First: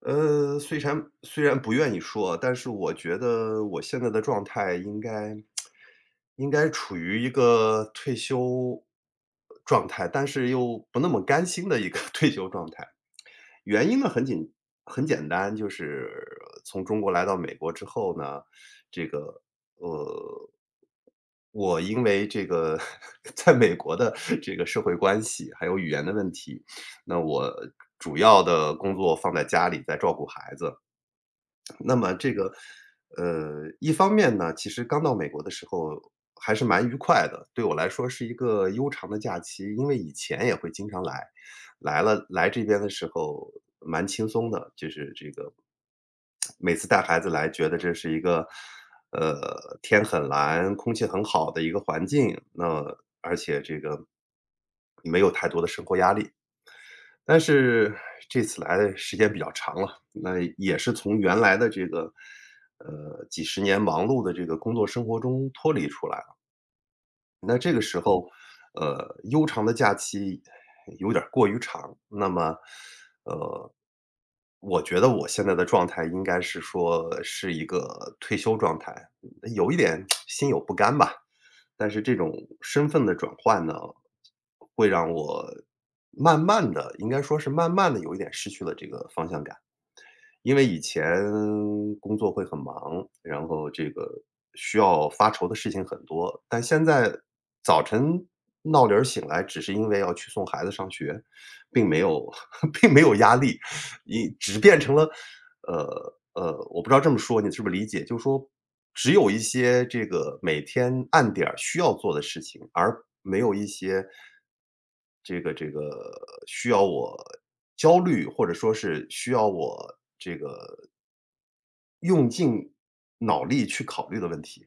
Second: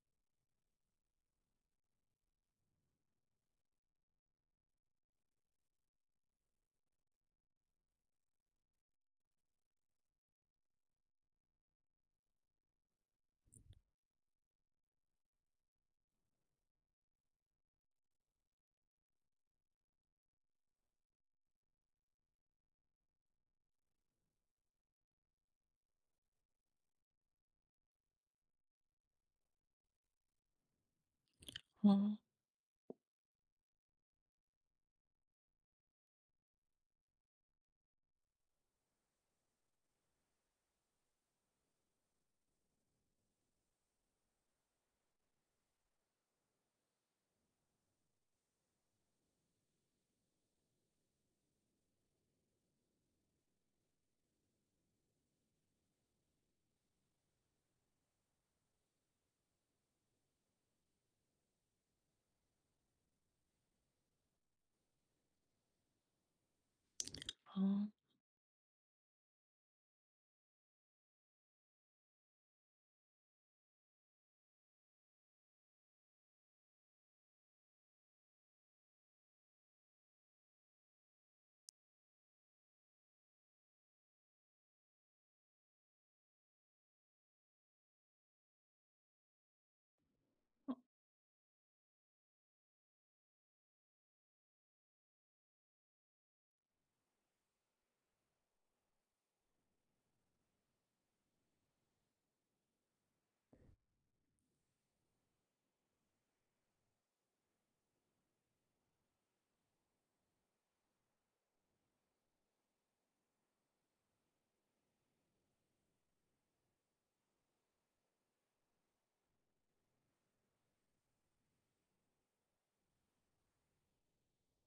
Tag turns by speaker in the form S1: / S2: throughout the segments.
S1: 虽然不愿意说，但是我觉得我现在的状态应该处于一个退休状态，但是又不那么甘心的一个 退休状态。原因呢很简单，就是从中国来到美国之后呢，这个，呃，我因为这个 在美国的这个社会关系，还有语言的问题，那我主要的工作放在家里，在照顾孩子。那么
S2: 哦，
S1: 这个，一方面呢，其实刚到美国的时候还是蛮愉快的，对我来说是一个悠长的假期，因为以前也会经常来，来这边的时候蛮轻松的，就是这个每次带孩子来，觉得这是一个，天很蓝，空气很好的一个环境，那而且这个没有太多的生活压力。但是这次来的时间比较长了，那也是从原来的这个，几十年忙碌的这个工作生活中脱离出来。那这个
S2: 哦，
S1: 时候，悠长的假期有点儿过于长，那么，呃，我觉得我现在的状态应该是说是一个退休状态，嗯有一点心有不甘吧。但是这种身份的转换呢，会让我慢慢的，应该说是慢慢的有一点失去了这个方向感。因为以前工作会很忙，然后这个需要发愁的事情很多，但现在早晨闹铃儿醒来，只是因为要去送孩子上学，并没有 并没有压力，你只变成了，我不知道这么说你是不是理解，就是说只有一些这个每天按点儿需要做的事情，而没有一些这个需要我焦虑，或者说是需要我这个用尽脑力去考虑的问题。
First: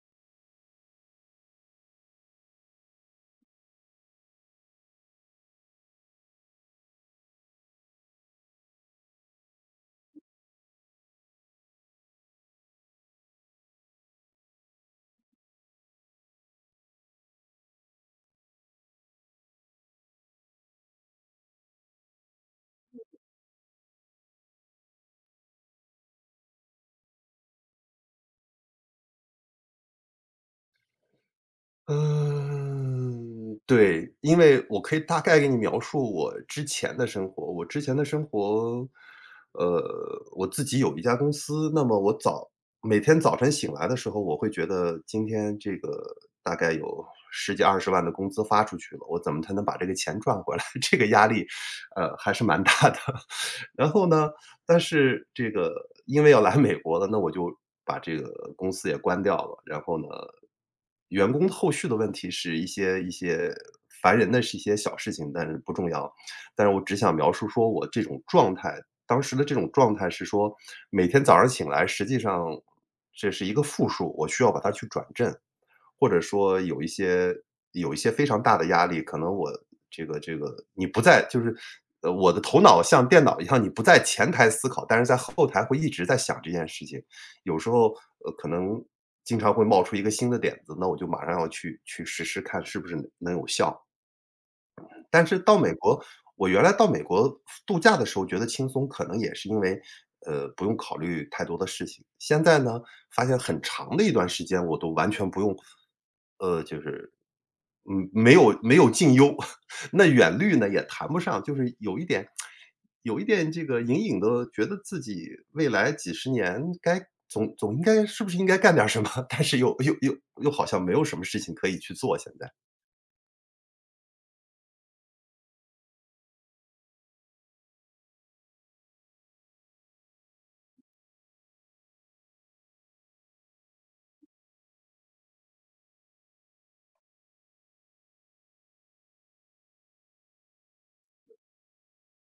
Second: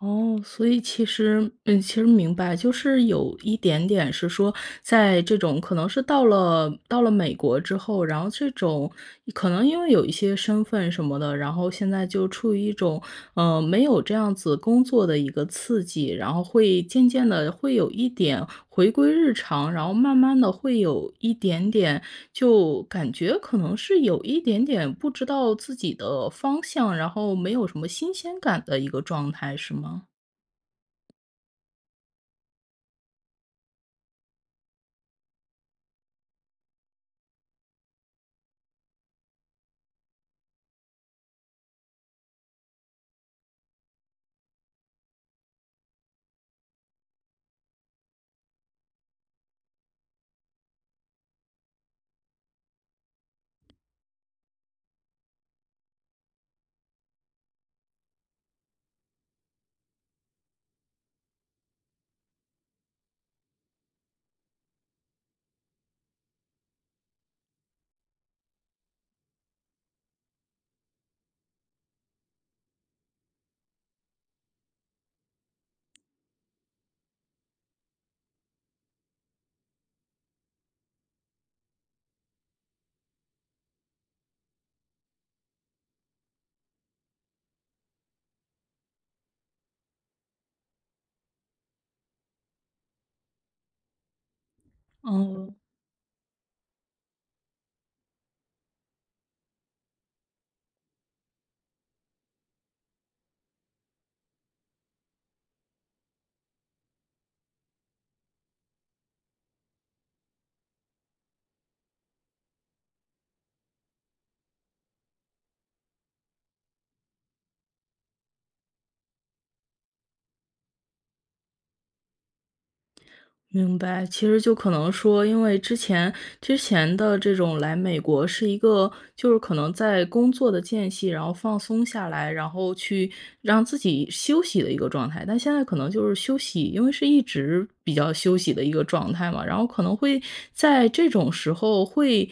S2: 哦，所以其实嗯，其实明白，就是有一点点是说，在这种可能是到了美国之后，然后这种可能因为有一些身份什么的，然后现在就处于一种嗯，没有这样子工作的一个刺激，然后会渐渐的会有一点回归日常，然后慢慢的会有一点点就感觉可能是有一点点不知道自己的方向，然后没有什么新鲜感的一个状态，是吗？
S1: 嗯，对，因为我可以大概给你描述我之前的生活。我之前的生活，呃，我自己有一家公司，那么每天早晨醒来的时候，我会觉得今天这个大概有十几二十万的工资发出去了，我怎么才能把这个钱赚回来？这个压力，还是蛮大的。然后呢，但是这个因为要来美国了，那我就把这个公司也关掉了。然后呢，员工后续的问题是一些烦人的是一些小事情，但是不重要。但是我只想描述说我这种状态，当时的这种状态是说，每天早上醒来，实际上这是一个负数，我需要把它去转正。或者说有一些非常大的压力，可能我这个你不在就是我的头脑像电脑一样，你不在前台思考，但是在后台会一直在想这件事情。有时候，可能经常会冒出一个新的点子，那我就马上要去实施看是不是能有效。但是
S2: 嗯。
S1: 到美国，我原来到美国度假的时候觉得轻松，可能也是因为，不用考虑太多的事情。现在呢，发现很长的一段时间我都完全不用，就是嗯，没有近忧，那远虑呢也谈不上，就是有一点这个隐隐的觉得自己未来几十年该总应该是不是应该干点什么，但是又好像没有什么事情可以去做现在。
S2: 明白，其实就可能说，因为之前的这种来美国是一个，就是可能在工作的间隙，然后放松下来，然后去让自己休息的一个状态。但现在可能就是休息，因为是一直比较休息的一个状态嘛，然后可能会在这种时候会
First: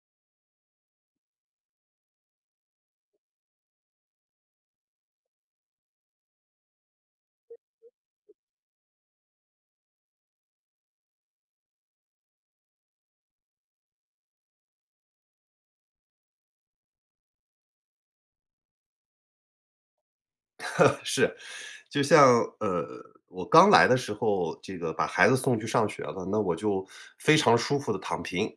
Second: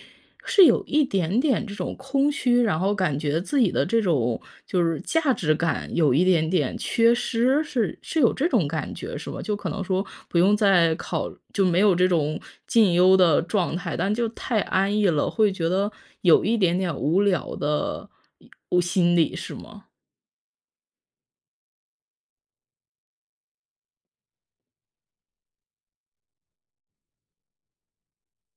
S2: 是有一点点这种空虚，然后感觉自己的这种就是价值感有一点点缺失，是有这种感觉是吗？就可能说不用再考就没有这种进优的状态，但就太安逸了，会觉得有一点点无聊的，我心理是吗？
S1: 是，就像我刚来的时候，这个把孩子送去上学了，那我就非常舒服的躺平，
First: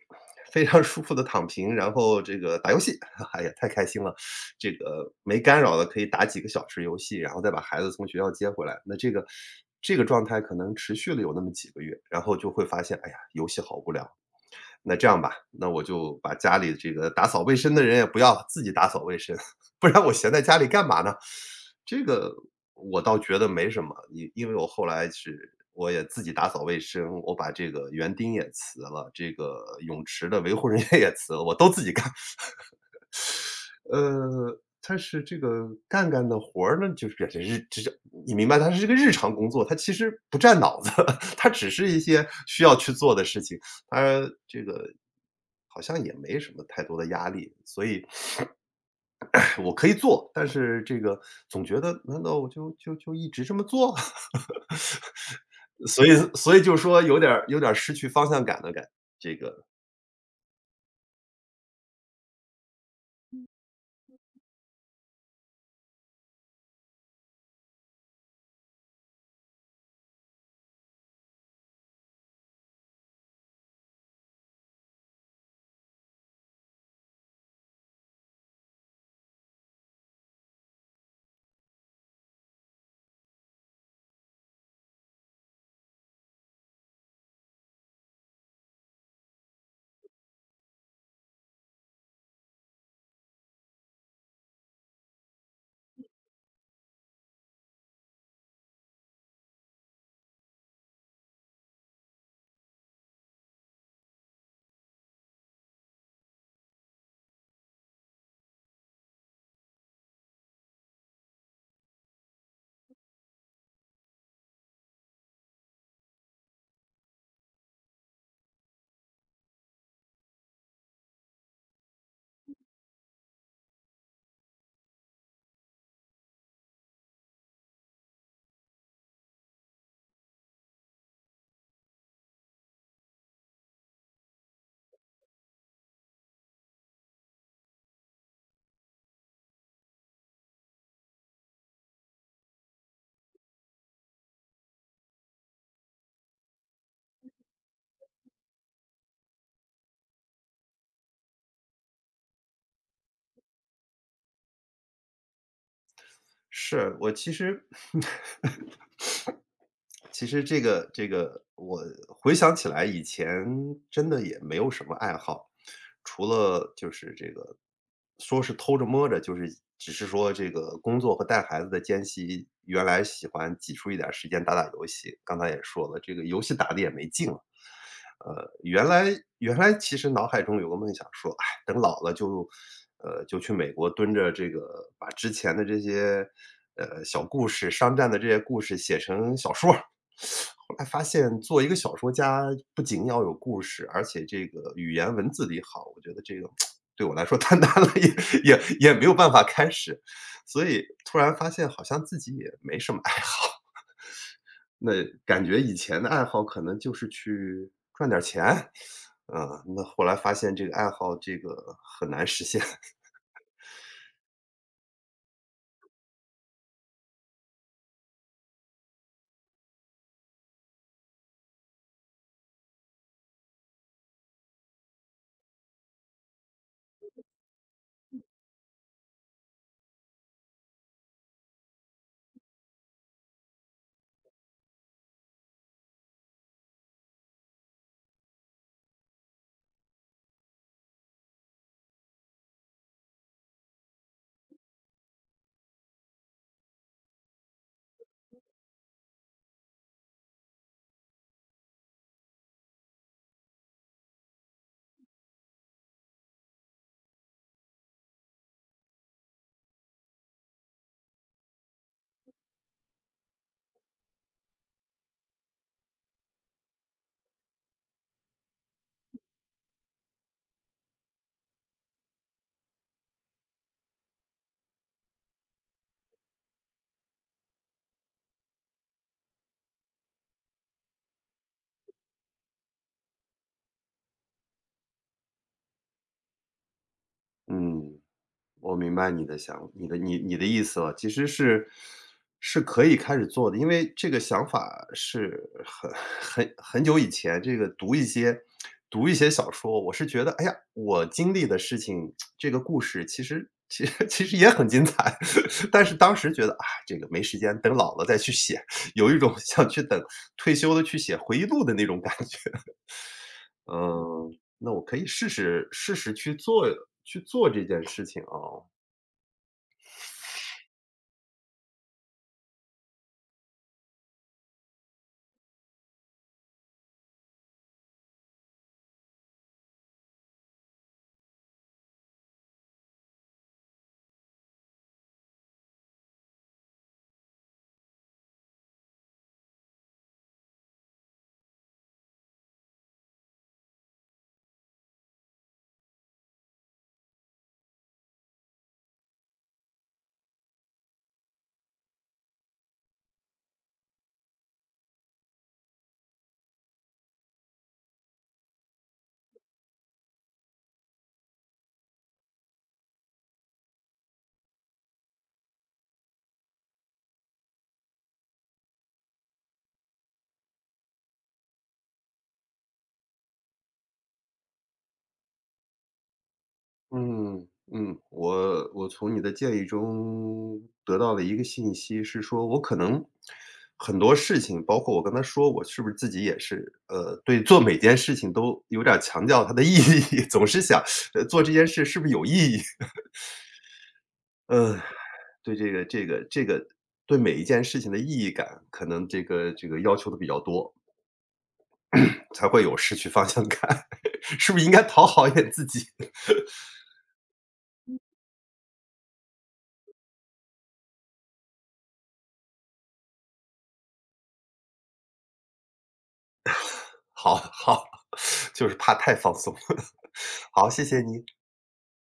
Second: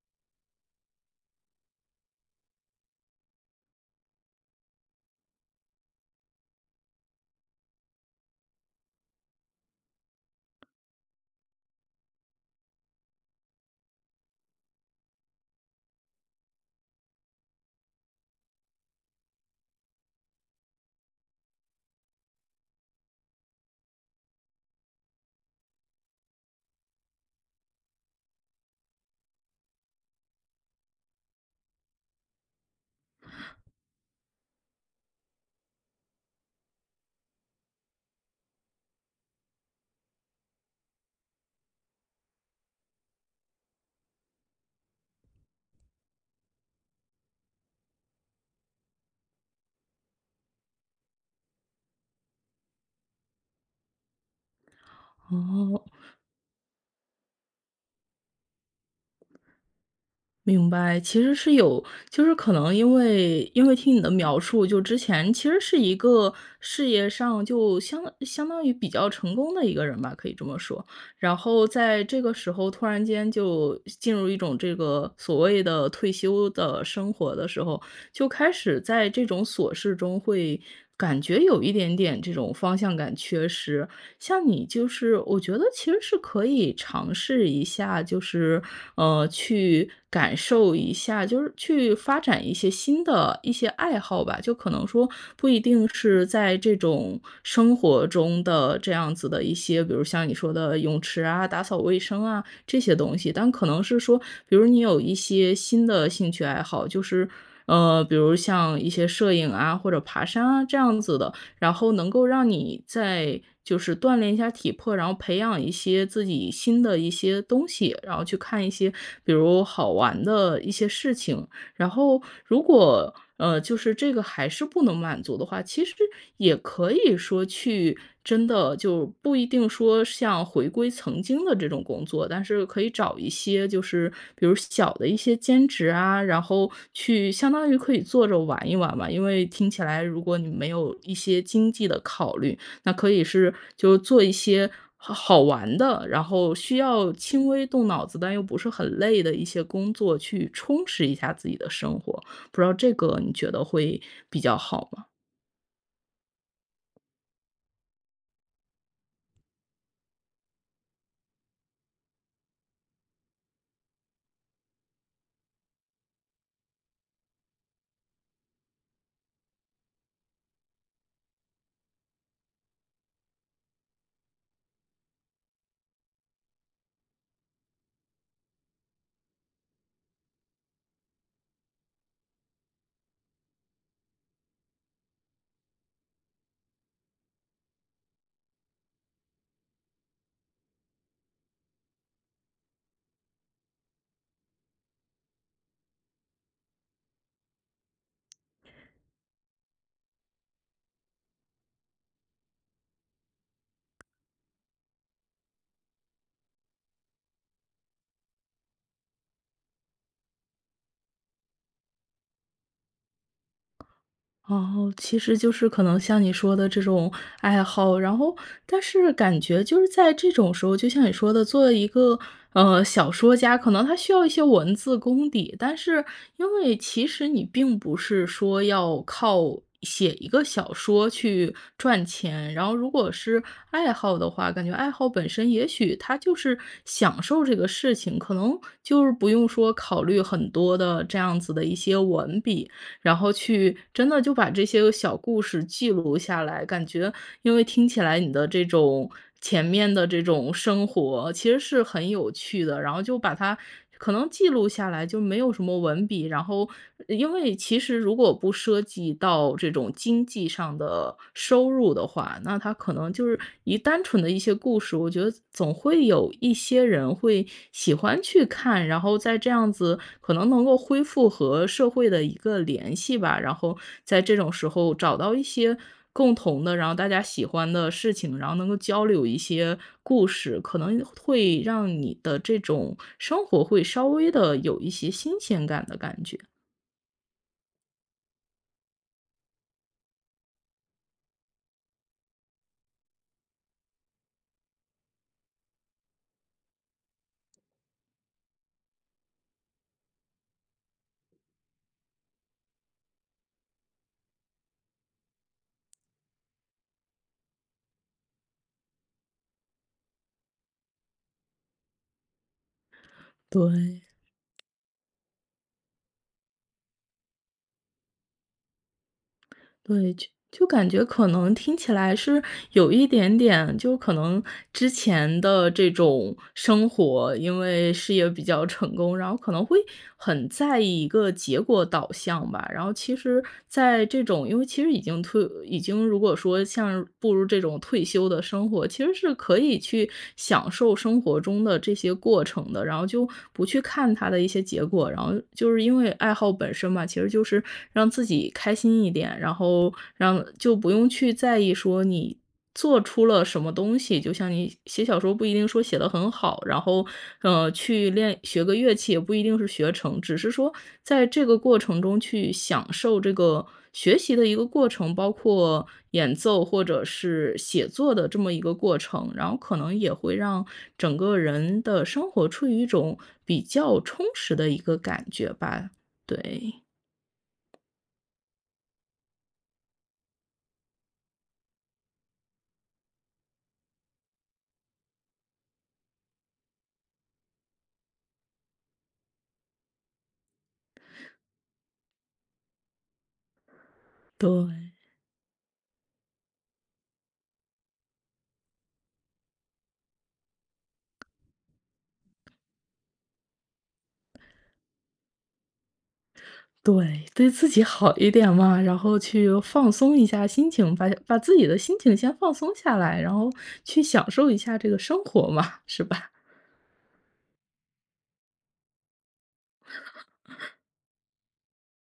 S1: 非常舒服的躺平，然后这个打游戏，哎呀，太开心了，这个没干扰的可以打几个小时游戏，然后再把孩子从学校接回来。那这个这个状态可能持续了有那么几个月，然后就会发现，哎呀，游戏好无聊，那这样吧，那我就把家里这个打扫卫生的人也不要了自己打扫卫生，不然我闲在家里干嘛呢？这个我倒觉得没什么，因为我后来是我也自己打扫卫生，我把这个园丁也辞了，这个泳池的维护人员也辞了，我都自己干。呃，但是这个干的活儿呢，就是这是你明白它是一个日常工作，它其实不占脑子，它只是一些需要去做的事情，它这个好像也没什么太多的压力，所以 我可以做，但是这个总觉得难道我就一直这么做？
S2: 哦。
S1: 所以就说有点儿失去方向感的感这个
S2: 明白，其实是有，就是可能因为听你的描述，就之前其实是一个事业上就相当于比较成功的一个人吧，可以这么说。然后在这个时候突然间就进入一种这个所谓的退休的生活的时候，就开始在这种琐事中会感觉有一点点这种方向感缺失，像你就是我觉得其实是可以尝试一下，就是，去感受一下，就是去发展一些新的一些爱好吧。就可能说不一定是在这种生活中的这样子的一些，比如像你说的泳池啊、打扫卫生啊这些东西，但可能是说，比如你有一些新的兴趣爱好，就是，比如像一些摄影啊，或者爬山啊这样子的。然后能够让你在就是锻炼一下体魄，然后培养一些自己新的一些东西，然后去看一些比如好玩的一些事情，然后如果，就是这个还是不能满足的话，其实也可以说去真的就不一定说像回归曾经的这种工作，但是可以找一些就是比如小的一些兼职啊，然后去相当于可以坐着玩一玩嘛。因为听起来如果你没有一些经济的考虑，那可以是就做一些好好玩的，然后需要轻微动脑子，但又不是很累的一些工作，去充实一下自己的生活。不知道这个你觉得会比较好吗？
S1: 是，我其实 其实这个，我回想起来以前真的也没有什么爱好，除了就是这个，说是偷着摸着，就是只是说这个工作和带孩子的间隙，原来喜欢挤出一点儿时间打打游戏。刚才也说了，这个游戏打的也没劲了。呃，原来原来其实脑海中有个梦想说，等老了就，就去美国蹲着这个把之前的这些，小故事，商战的这些故事写成小说儿。后来发现做一个小说家，不仅要有故事，而且这个语言文字得好，我觉得这个对我来说太难了，也没有办法开始。所以突然发现好像自己也没什么爱好。那感觉以前的爱好可能就是去赚点儿钱，嗯，那后来发现这个爱好这个很难实现，
S2: 哦，其实就是可能像你说的这种爱好，然后但是感觉就是在这种时候，就像你说的，作为一个小说家，可能他需要一些文字功底，但是因为其实你并不是说要靠写一个小说去赚钱，然后如果是爱好的话，感觉爱好本身也许他就是享受这个事情，可能就是不用说考虑很多的这样子的一些文笔。然后去真的就把这些小故事记录下来。感觉因为听起来你的这种前面的这种生活其实是很有趣的，然后就把它可能记录下来，就没有什么文笔。然后因为其实如果不涉及到这种经济上的收入的话，那它可能就是以单纯的一些故事，我觉得总会有一些人会喜欢去看，然后在这样子可能能够恢复和社会的一个联系吧，然后在这种时候找到一些共同的，然后大家喜欢的事情，然后能够交流一些故事，可能会让你的这种生活会稍微的有一些新鲜感的感觉。
S1: 嗯。我明白你的你的意思了，其实是是可以开始做的，因为这个想法是很很久以前，这个读一些小说，我是觉得，哎呀，我经历的事情，这个故事其实也很精彩，但是当时觉得，啊，这个没时间，等老了再去写，有一种 想去等退休的去写回忆录的那种感觉。
S2: 对，
S1: 嗯，那我可以试试去做这件事情啊。
S2: 对，就感觉可能听起来是有一点点，就可能之前的这种生活，因为事业比较成功，然后可能会很在意一个结果导向吧。然后其实在这种，因为其实已经退，已经如果说像步入这种退休的生活，其实是可以去享受生活中的这些过程的，然后就不去看它的一些结果，然后就是因为爱好本身嘛，其实就是让自己开心一点，然后让就不用去在意说你做出了什么东西。就像你写小说不一定说写得很好，然后，去练学个乐器也不一定是学成，只是说在这个过程中去享受这个学习的一个过程，包括演奏或者是写作的这么一个过程，然后可能也会让整个人的生活处于一种比较充实的一个感觉吧，对。
S1: 嗯我从你的建议中得到了一个信息，是说我可能很多事情，包括我跟他说，我是不是自己也是，对做每件事情都有点儿强调它的意义，总是想，做这件事是不是有意义？
S2: 对。
S1: 呃，对这个对每一件事情的意义感，可能这个要求的比较多，才会有失去方向感，是不是应该讨好一点自己？
S2: 对，对自己好一点嘛，然后去放松一下心情，把自己的心情先放松下来，然后去享受一下这个生活嘛，是吧？
S1: 好好，就是怕太放松。好，谢谢你。